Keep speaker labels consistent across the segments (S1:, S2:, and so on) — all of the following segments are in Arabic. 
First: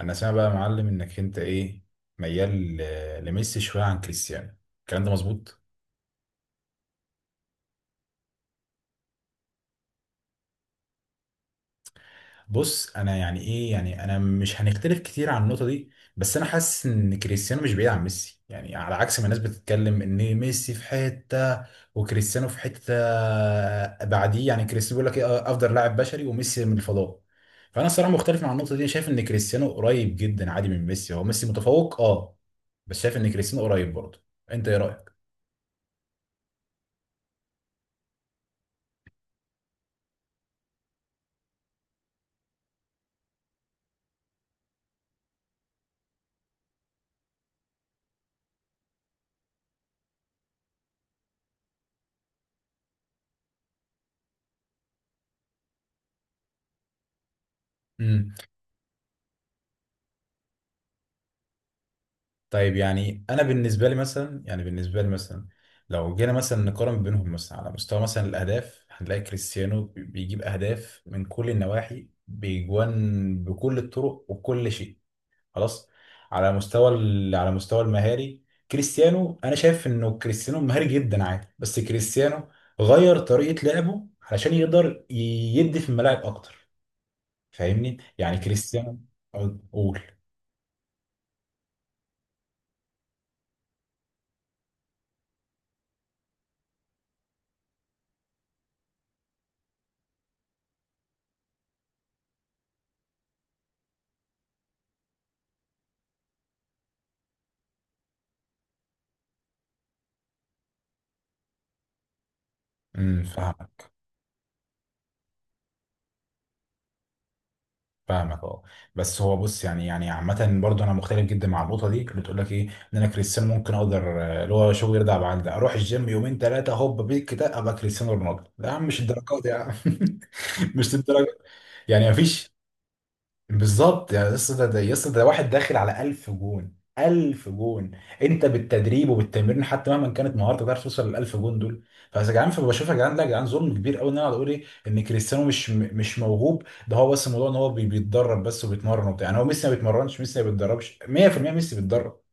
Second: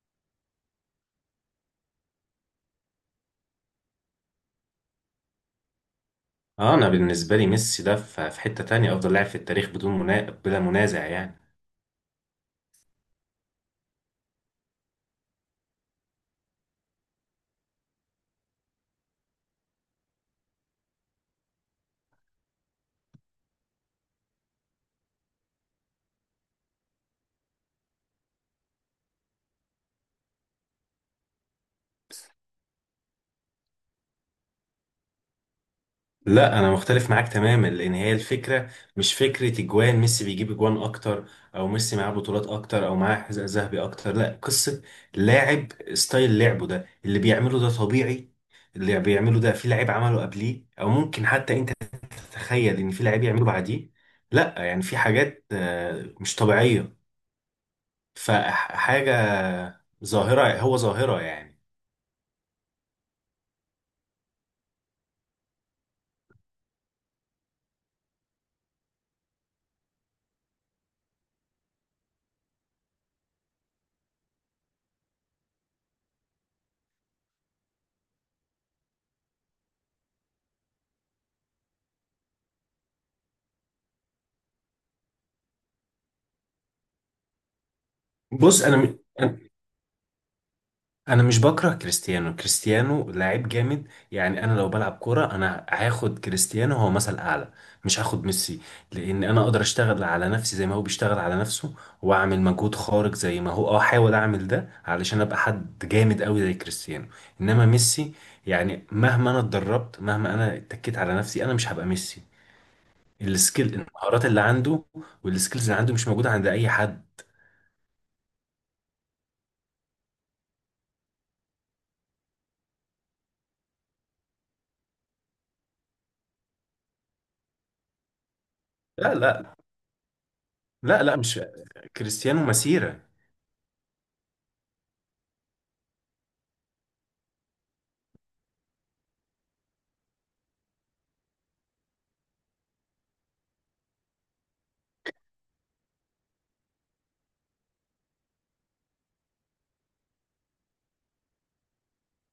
S1: انا سامع بقى يا معلم انك انت ايه، ميال لميسي شويه عن كريستيانو، الكلام ده مظبوط؟
S2: اه انا بالنسبه لي ميسي ده في حته تانية افضل لاعب في التاريخ بلا منازع يعني.
S1: بص، انا يعني ايه، يعني انا مش هنختلف كتير عن النقطه دي. بس انا حاسس ان كريستيانو مش بعيد عن ميسي، يعني على عكس ما الناس بتتكلم ان ميسي في حته وكريستيانو في حته بعديه. يعني كريستيانو بيقول لك ايه، افضل لاعب بشري وميسي من الفضاء. فانا الصراحه مختلف مع النقطه دي، شايف ان كريستيانو قريب جدا عادي من ميسي، هو ميسي متفوق اه، بس شايف ان كريستيانو قريب برضه. انت ايه رايك؟
S2: لا انا مختلف معاك تماما لان هي الفكره مش فكره اجوان، ميسي بيجيب اجوان اكتر او ميسي معاه بطولات اكتر او معاه حذاء ذهبي اكتر. لا قصه لاعب، ستايل لعبه ده اللي بيعمله ده طبيعي. اللي بيعمله ده في لعيب عمله قبليه او ممكن حتى انت تتخيل ان في لعيب يعمله بعديه؟ لا، يعني في حاجات مش طبيعيه. فحاجه ظاهره، هو ظاهره يعني.
S1: طيب، يعني انا بالنسبه لي مثلا، يعني بالنسبه لي مثلا لو جينا مثلا نقارن بينهم مثلا على مستوى مثلا الاهداف، هنلاقي كريستيانو بيجيب اهداف من كل النواحي، بيجوان بكل الطرق وكل شيء. خلاص. على مستوى المهاري كريستيانو، انا شايف انه كريستيانو مهاري جدا عادي، بس كريستيانو غير طريقه لعبه علشان يقدر يدي في الملاعب اكتر. فاهمني؟ يعني
S2: بص انا م-
S1: كريستيانو
S2: انا
S1: قول.
S2: أنا مش بكره كريستيانو، كريستيانو لاعب جامد يعني. انا لو بلعب كوره انا هاخد كريستيانو، هو مثل اعلى، مش هاخد ميسي. لان انا اقدر اشتغل على نفسي زي ما هو بيشتغل على نفسه واعمل مجهود خارق زي ما هو، اه احاول اعمل ده علشان ابقى حد جامد قوي زي كريستيانو. انما ميسي يعني مهما انا اتدربت، مهما انا اتكيت على نفسي، انا مش هبقى ميسي.
S1: فاهم.
S2: السكيل، المهارات اللي عنده والسكيلز اللي عنده، مش موجوده عند اي حد.
S1: فاهمك اه. بس هو، بص، يعني عامة برضه انا مختلف جدا مع النقطة دي اللي تقول لك ايه، ان انا كريستيانو ممكن اقدر اللي هو شغل يرضى بعد ده اروح الجيم يومين ثلاثة هوب بيك كده ابقى كريستيانو رونالدو، لا يا عم، مش
S2: لا
S1: الدرجات يا
S2: لا
S1: عم. مش
S2: لا لا،
S1: الدرجة.
S2: مش
S1: يعني
S2: كريستيانو
S1: مفيش.
S2: مسيرة.
S1: بالظبط، يعني يس، ده يس، ده واحد داخل على 1000 جون، 1000 جون. انت بالتدريب وبالتمرين حتى مهما كانت مهارتك ما تعرفش توصل لل 1000 جون دول. فيا جدعان، فبشوف يا جدعان، لا يا جدعان، ظلم كبير قوي ان انا اقعد اقول ايه، ان كريستيانو مش موهوب. ده هو بس الموضوع ان هو بيتدرب بس وبيتمرن وبتاع. يعني هو ميسي ما بيتمرنش؟ ميسي ما بيتدربش 100%؟ ميسي بيتدرب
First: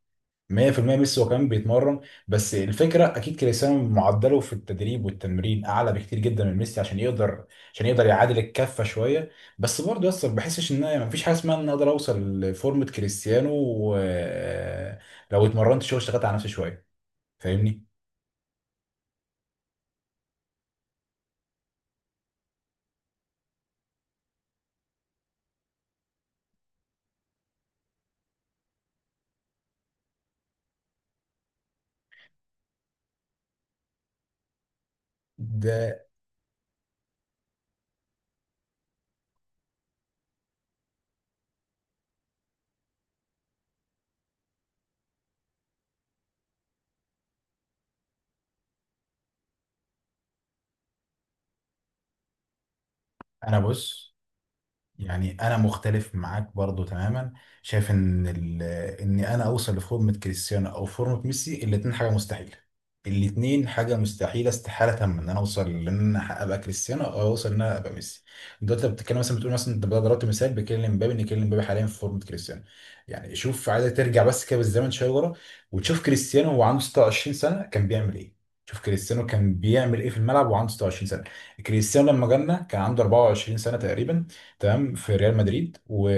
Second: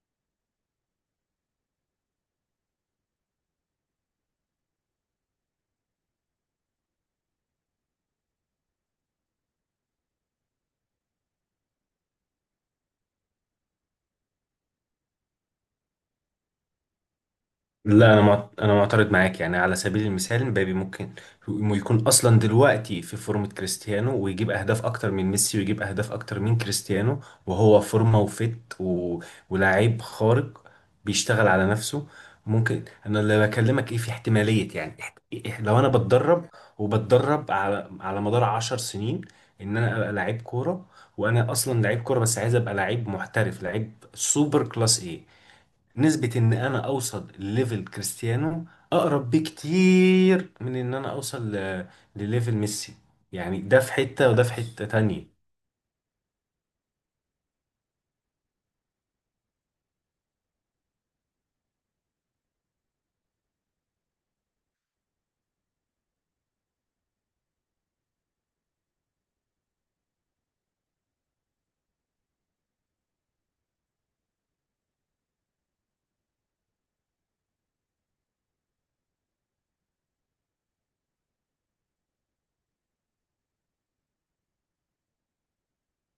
S1: 100%، ميسي هو كمان بيتمرن. بس الفكره اكيد كريستيانو معدله في التدريب والتمرين اعلى بكتير جدا من ميسي عشان يقدر يعادل الكفه شويه. بس برضه يا اسطى، ما بحسش ان ما فيش حاجه اسمها ان أنا اقدر اوصل لفورمه كريستيانو لو اتمرنت شويه واشتغلت على نفسي شويه. فاهمني؟
S2: لا انا معت... انا معترض معاك. يعني على سبيل المثال مبابي ممكن يكون اصلا دلوقتي في فورمة كريستيانو ويجيب اهداف اكتر من ميسي ويجيب اهداف اكتر من كريستيانو، وهو فورمة وفت ولاعيب خارق بيشتغل على نفسه. ممكن انا اللي بكلمك ايه، في احتمالية يعني لو انا
S1: ده
S2: بتدرب وبتدرب على مدار عشر سنين ان انا ابقى لعيب كورة، وانا اصلا لعيب كورة بس عايز ابقى لعيب محترف، لعيب سوبر كلاس، ايه نسبة ان انا اوصل لليفل كريستيانو؟ اقرب بكتير من ان انا اوصل لليفل ميسي.
S1: انا
S2: يعني ده في
S1: بص،
S2: حتة وده في حتة تانية.
S1: يعني انا مختلف معاك برضو تماما، شايف ان ان انا اوصل لفورمة كريستيانو او فورمة ميسي، الاتنين حاجة مستحيلة. الاتنين حاجة مستحيلة، استحالة تامة ان انا اوصل ان انا ابقى كريستيانو او اوصل ان انا ابقى ميسي. دلوقتي انت بتتكلم مثلا، بتقول مثلا، انت ضربت مثال بكيليان مبابي، ان كيليان مبابي حاليا في فورمة كريستيانو. يعني شوف، عايز ترجع بس كده بالزمن شوية ورا وتشوف كريستيانو وهو عنده 26 سنة كان بيعمل ايه. شوف كريستيانو كان بيعمل ايه في الملعب وعنده 26 سنة. كريستيانو لما جالنا كان عنده 24 سنة تقريبا، تمام، في ريال مدريد. و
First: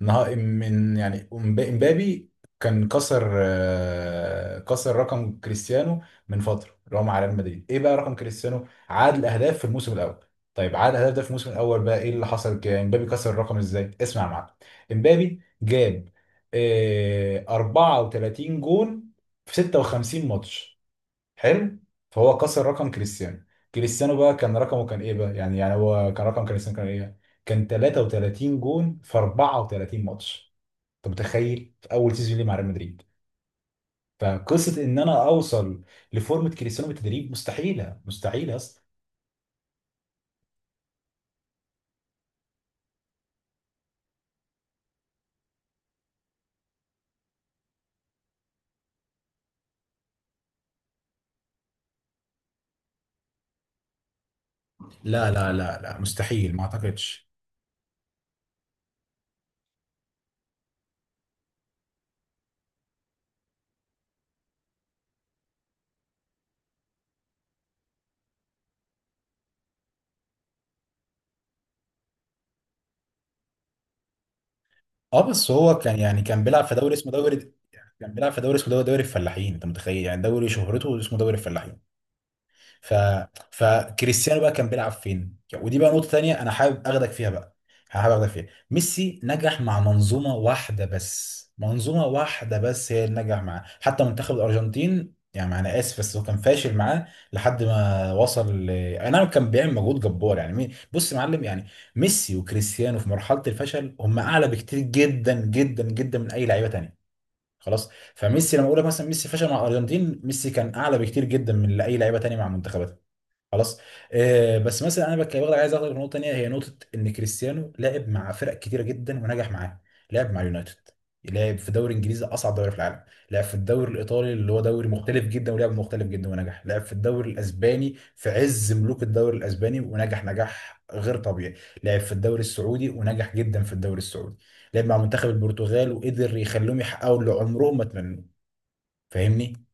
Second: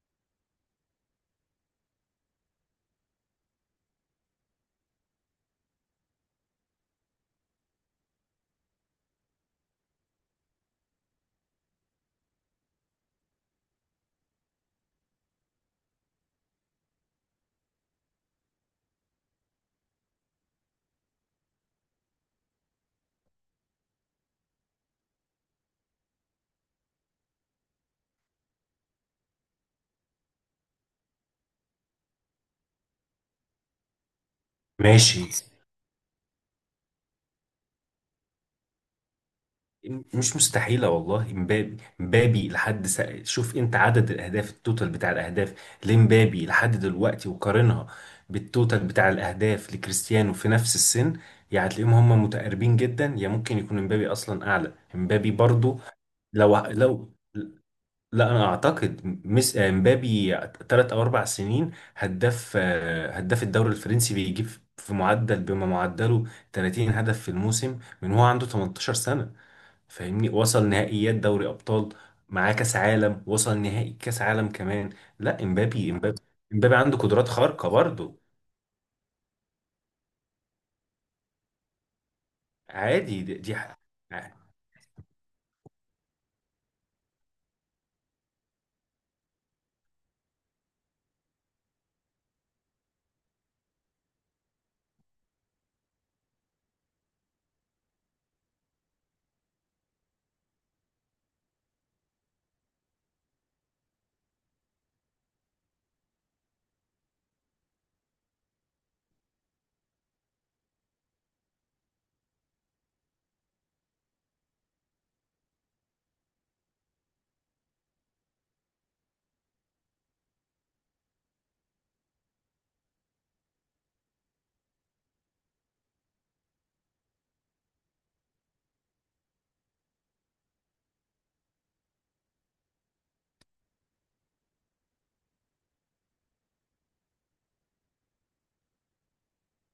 S1: من يعني، امبابي كان كسر رقم كريستيانو من فتره اللي هو مع ريال مدريد. ايه بقى رقم كريستيانو عاد الاهداف في الموسم الاول؟ طيب، عاد الاهداف ده في الموسم الاول بقى، ايه اللي حصل؟ امبابي كسر الرقم ازاي، اسمع يا معلم. امبابي جاب 34 جون في 56 ماتش. حلو. فهو كسر رقم كريستيانو. كريستيانو بقى كان رقمه كان ايه بقى؟ يعني هو كان رقم كريستيانو كان ايه؟ كان 33 جون في 34 ماتش. انت متخيل في اول سيزون ليه مع ريال مدريد؟ فقصه ان
S2: ماشي.
S1: انا اوصل لفورمه كريستيانو بالتدريب مستحيله، مستحيله اصلا.
S2: مش مستحيلة والله. شوف انت عدد الاهداف، التوتال بتاع الاهداف لامبابي لحد دلوقتي، وقارنها بالتوتال بتاع الاهداف لكريستيانو في نفس السن، يعني هتلاقيهم هم متقاربين جدا يا ممكن يكون امبابي اصلا اعلى.
S1: لا
S2: امبابي
S1: لا لا
S2: برضو
S1: لا مستحيل
S2: لو
S1: ما
S2: لو،
S1: اعتقدش.
S2: لا انا اعتقد ميس آه، مبابي ثلاث او اربع سنين هداف الدوري الفرنسي، بيجيب في معدل، بما معدله 30 هدف في الموسم من هو عنده 18 سنة. فاهمني؟ وصل نهائيات دوري ابطال، معاه كاس عالم، وصل نهائي كاس عالم كمان.
S1: اه
S2: لا
S1: بس هو
S2: امبابي
S1: كان
S2: امبابي
S1: يعني كان بيلعب في
S2: امبابي
S1: دوري
S2: عنده
S1: اسمه
S2: قدرات
S1: دوري،
S2: خارقة
S1: كان
S2: برضه.
S1: بيلعب في دوري اسمه دوري، دوري الفلاحين. انت متخيل يعني دوري شهرته اسمه دوري الفلاحين. ف
S2: عادي. دي.
S1: فكريستيانو بقى كان بيلعب فين؟ ودي بقى نقطة تانية انا حابب اخدك فيها بقى، حابب اخدك فيها. ميسي نجح مع منظومة واحدة بس، منظومة واحدة بس هي اللي نجح معاه حتى منتخب الارجنتين. يعني انا اسف بس هو كان فاشل معاه لحد ما وصل اي نعم كان بيعمل مجهود جبار. يعني بص يا معلم، يعني ميسي وكريستيانو في مرحلة الفشل هم اعلى بكتير جدا جدا جدا من اي لعيبة تانية. خلاص. فميسي، لما اقول لك مثلا ميسي فشل مع الارجنتين، ميسي كان اعلى بكتير جدا من اي لعيبه تانية مع منتخبات. خلاص. بس مثلا انا برضه عايز اخد نقطه تانيه، هي نقطه ان كريستيانو لعب مع فرق كتيره جدا ونجح معاها. لعب مع يونايتد، لعب في دوري انجليزي، اصعب دوري في العالم. لعب في الدوري الايطالي اللي هو دوري مختلف جدا ولعب مختلف جدا ونجح. لعب في الدوري الاسباني في عز ملوك الدوري الاسباني ونجح نجاح غير طبيعي. لعب في الدوري السعودي ونجح جدا في الدوري السعودي. لعب مع منتخب البرتغال وقدر يخليهم يحققوا اللي عمرهم ما اتمنوه. فاهمني؟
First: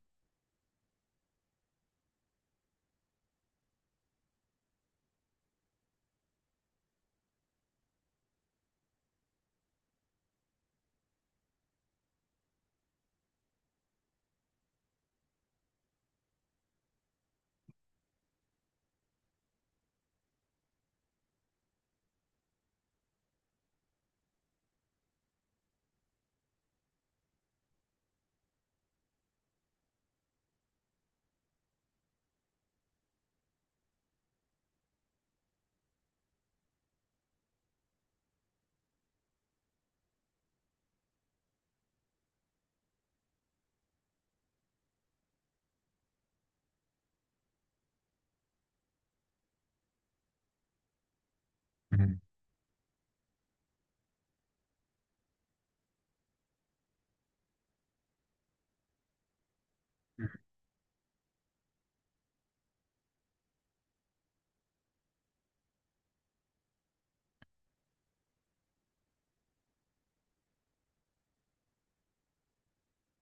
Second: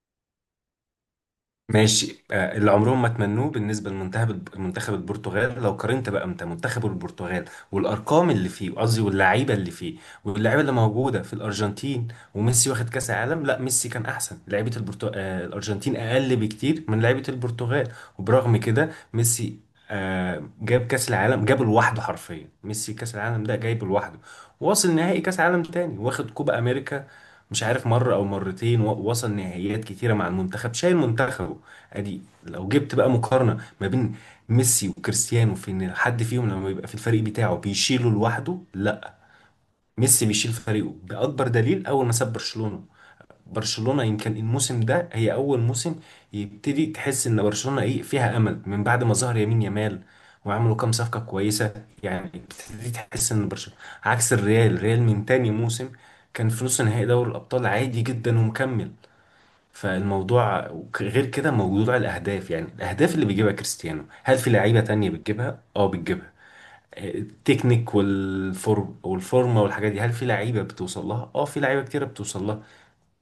S2: ماشي. اللي عمرهم ما تمنوه بالنسبه لمنتخب البرتغال، لو قارنت بقى انت منتخب البرتغال والارقام اللي فيه، قصدي واللعيبه اللي فيه، واللعيبه اللي موجوده في الارجنتين وميسي واخد كاس عالم. لا ميسي كان احسن لعيبه البرتو... آه، الارجنتين اقل بكتير من لعيبه البرتغال، وبرغم كده ميسي جاب كاس العالم، جاب لوحده حرفيا ميسي كاس العالم ده جايبه لوحده. واصل نهائي كاس عالم تاني، واخد كوبا امريكا مش عارف مرة أو مرتين، وصل نهائيات كتيرة مع المنتخب، شايل منتخبه. ادي لو جبت بقى مقارنة ما بين ميسي وكريستيانو في ان حد فيهم لما بيبقى في الفريق بتاعه بيشيله لوحده. لا، ميسي بيشيل فريقه. بأكبر دليل اول ما ساب برشلونة، برشلونة يمكن الموسم ده هي اول موسم يبتدي تحس ان برشلونة ايه فيها امل، من بعد ما ظهر يمين يامال وعملوا كام صفقة كويسة،
S1: مم.
S2: يعني بتبتدي تحس ان برشلونة عكس الريال. الريال من تاني موسم كان في نص نهائي دوري الابطال عادي جدا ومكمل. فالموضوع غير كده موضوع الأهداف، يعني الأهداف اللي بيجيبها كريستيانو هل في لعيبة تانية بتجيبها؟ اه بتجيبها. التكنيك والفورم والفورمة والحاجات دي هل في لعيبة بتوصل لها؟ اه في لعيبة كتيرة بتوصل لها.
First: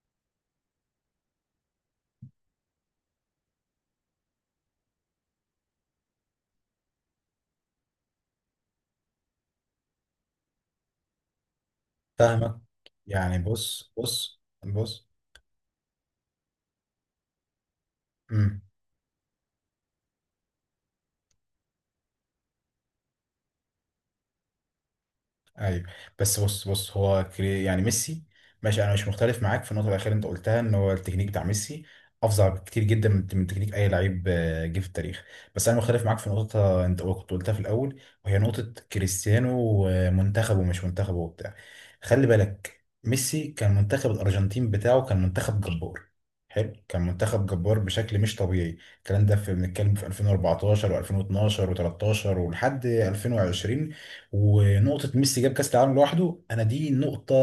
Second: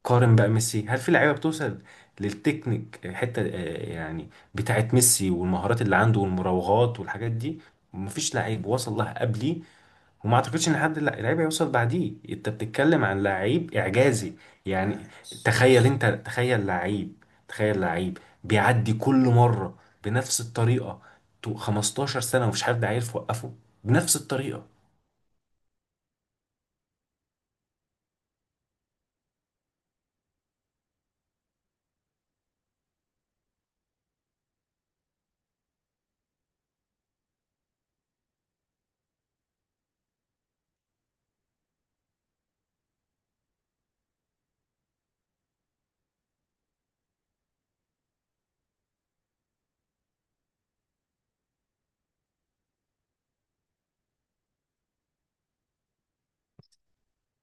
S2: قارن بقى ميسي، هل في لعيبة بتوصل للتكنيك حتة يعني بتاعت ميسي والمهارات اللي عنده والمراوغات والحاجات دي؟ مفيش لعيب وصل لها قبلي، وما اعتقدش ان حد لعيب هيوصل بعديه. انت
S1: فاهمك.
S2: بتتكلم عن
S1: يعني
S2: لعيب
S1: بص،
S2: اعجازي
S1: بص
S2: يعني. مم.
S1: بص،
S2: تخيل انت، تخيل لعيب، تخيل لعيب
S1: امم
S2: بيعدي كل مره بنفس الطريقه 15 سنه ومفيش حد عارف يوقفه، بنفس الطريقه.
S1: ايوه. بس بص بص هو يعني ميسي، ماشي، انا مش مختلف معاك في النقطه الاخيره اللي انت قلتها، ان هو التكنيك بتاع ميسي افظع بكتير جدا من تكنيك اي لعيب جه في التاريخ. بس انا مختلف معاك في نقطه انت كنت قلتها في الاول، وهي نقطه كريستيانو ومنتخبه ومش منتخبه وبتاع. خلي بالك، ميسي كان منتخب الارجنتين بتاعه كان منتخب جبار، حلو، كان منتخب جبار بشكل مش طبيعي. الكلام ده بنتكلم في 2014 و2012 و13 ولحد 2020. ونقطة ميسي جاب كأس العالم لوحده، أنا دي نقطة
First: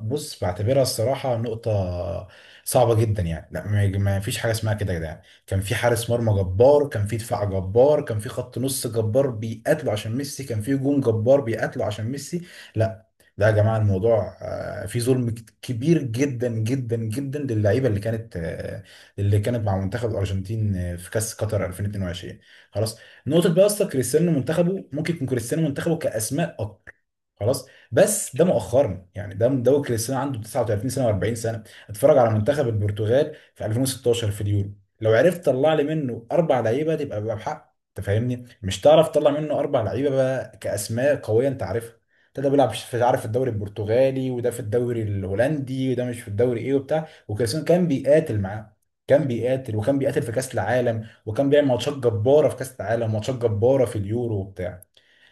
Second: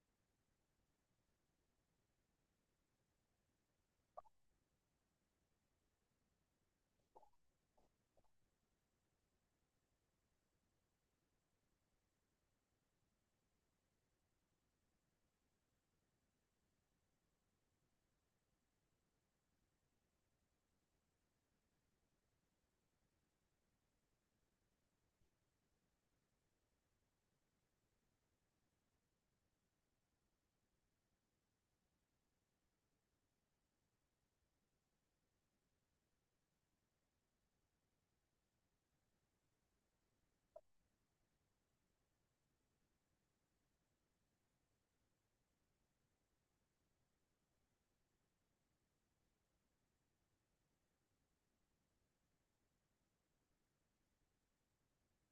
S1: بص بعتبرها الصراحة نقطة صعبة جدا، يعني لا، ما فيش حاجة اسمها كده يا جدعان. كان في حارس مرمى جبار، كان في دفاع جبار، كان في خط نص جبار بيقاتلوا عشان ميسي، كان في هجوم جبار بيقاتلوا عشان ميسي. لا لا يا جماعة، الموضوع في ظلم كبير جدا جدا جدا للعيبة اللي كانت اللي كانت مع منتخب الأرجنتين في كأس قطر 2022. خلاص. نقطه بقى اصلا كريستيانو منتخبه ممكن يكون كريستيانو منتخبه كاسماء اكتر، خلاص، بس ده مؤخرا يعني، ده كريستيانو عنده 39 سنه و40 سنه. اتفرج على منتخب البرتغال في 2016 في اليورو. لو عرفت تطلع لي منه اربع لعيبه تبقى بقى بحق، انت فاهمني، مش تعرف تطلع منه اربع لعيبه بقى كاسماء قويه انت عارفها. ده بيلعب في، عارف، في الدوري البرتغالي، وده في الدوري الهولندي، وده مش في الدوري ايه وبتاع، وكريستيانو كان بيقاتل معاه. كان بيقاتل وكان بيقاتل في كاس العالم، وكان بيعمل ماتشات جباره في كاس العالم، وماتشات جباره في اليورو وبتاع.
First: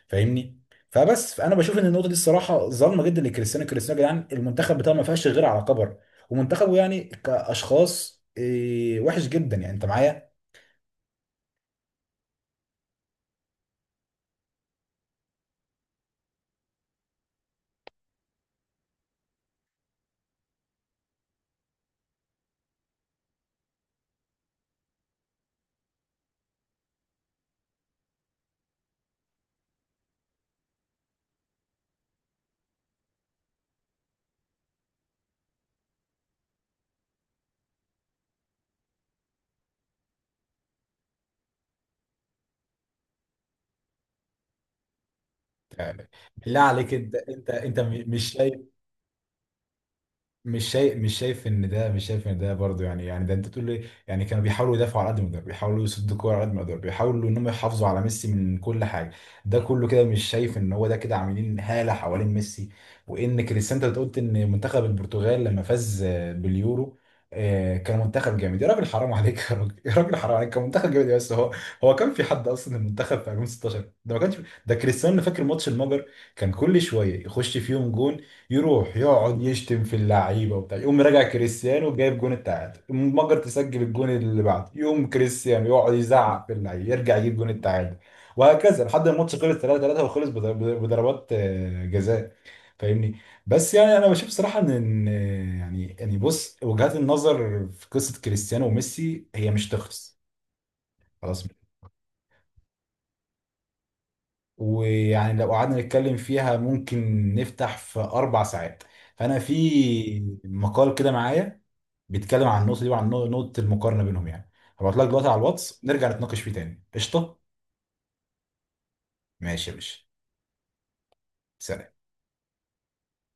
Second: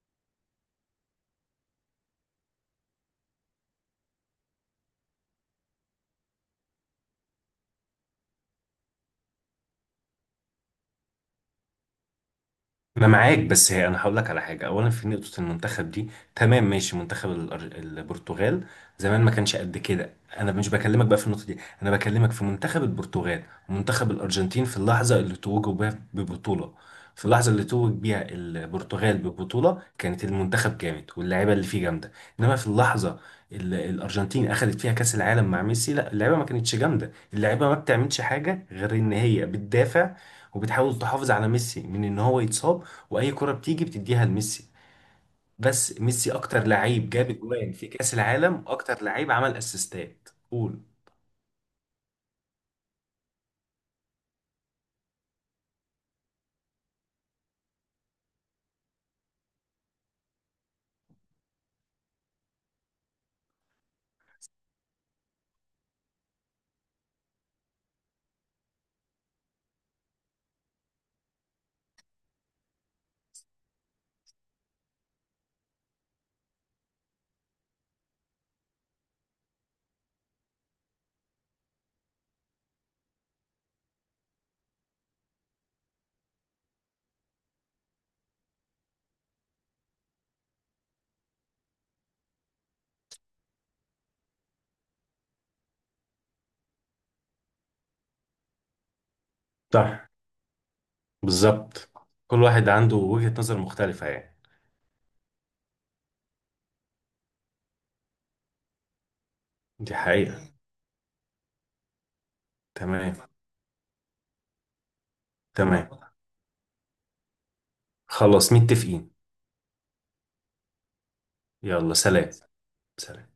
S1: فاهمني؟ فبس، فانا بشوف ان النقطه دي الصراحه ظالمه جدا لكريستيانو. كريستيانو يا جدعان، المنتخب بتاعه ما فيهاش غير على كبر، ومنتخبه يعني كاشخاص وحش جدا، يعني انت معايا؟
S2: انا معاك، بس هي انا هقول لك على حاجه. اولا في نقطه المنتخب دي، تمام ماشي، منتخب البرتغال زمان ما كانش قد كده. انا مش بكلمك بقى في النقطه دي، انا بكلمك في منتخب البرتغال ومنتخب الارجنتين في اللحظه اللي توجوا بيها ببطوله. في اللحظه اللي توج بيها البرتغال ببطوله كانت المنتخب جامد واللعيبه اللي فيه جامده، انما في اللحظه اللي الارجنتين اخذت فيها كاس العالم مع ميسي لا، اللعيبه ما كانتش جامده، اللعيبه ما بتعملش حاجه غير ان هي بتدافع وبتحاول تحافظ على ميسي من ان هو يتصاب، واي كرة بتيجي بتديها لميسي. بس
S1: يعني
S2: ميسي
S1: بالله
S2: اكتر
S1: عليك،
S2: لعيب
S1: انت
S2: جاب
S1: انت
S2: اجوان
S1: انت
S2: في كاس
S1: مش شايف،
S2: العالم واكتر لعيب عمل اسيستات،
S1: مش
S2: قول.
S1: شايف مش شايف ان ده، مش شايف ان ده برضه، يعني ده انت تقول ايه، يعني كانوا بيحاولوا يدافعوا على قد ما يقدروا، بيحاولوا يصدوا الكوره على قد ما يقدروا، بيحاولوا ان هم يحافظوا على ميسي من كل حاجه. ده كله كده، مش شايف ان هو ده كده عاملين هاله حوالين ميسي؟ وان كريستيانو، انت قلت ان منتخب البرتغال لما فاز باليورو كان منتخب جامد. يا راجل حرام عليك، يا راجل، يا راجل حرام عليك، كان منتخب جامد، بس هو، هو كان في حد اصلا؟ المنتخب في 2016 ده ما كانش. ده كريستيانو فاكر ماتش المجر كان كل شويه يخش فيهم جون، يروح يقعد يشتم في اللعيبه وبتاع يقوم راجع كريستيانو جايب جون التعادل، المجر تسجل الجون اللي بعده، يقوم كريستيانو يقعد يزعق في اللعيبه، يرجع يجيب جون التعادل، وهكذا لحد ما الماتش خلص 3-3 وخلص بضربات جزاء. فاهمني؟ بس يعني انا بشوف صراحه إن يعني بص وجهات النظر في قصه كريستيانو وميسي هي مش
S2: صح.
S1: تخلص. خلاص.
S2: بالظبط. كل واحد عنده وجهة نظر مختلفة يعني.
S1: ويعني لو قعدنا نتكلم فيها ممكن نفتح في اربع ساعات. فانا
S2: دي
S1: في
S2: حقيقة.
S1: مقال كده معايا بيتكلم عن النقطه دي وعن
S2: تمام.
S1: نقطه المقارنه بينهم يعني. هبعت لك دلوقتي على الواتس
S2: تمام،
S1: نرجع نتناقش فيه تاني، قشطه.
S2: خلاص متفقين.
S1: ماشي يا باشا.
S2: يلا
S1: سلام.
S2: سلام. سلام.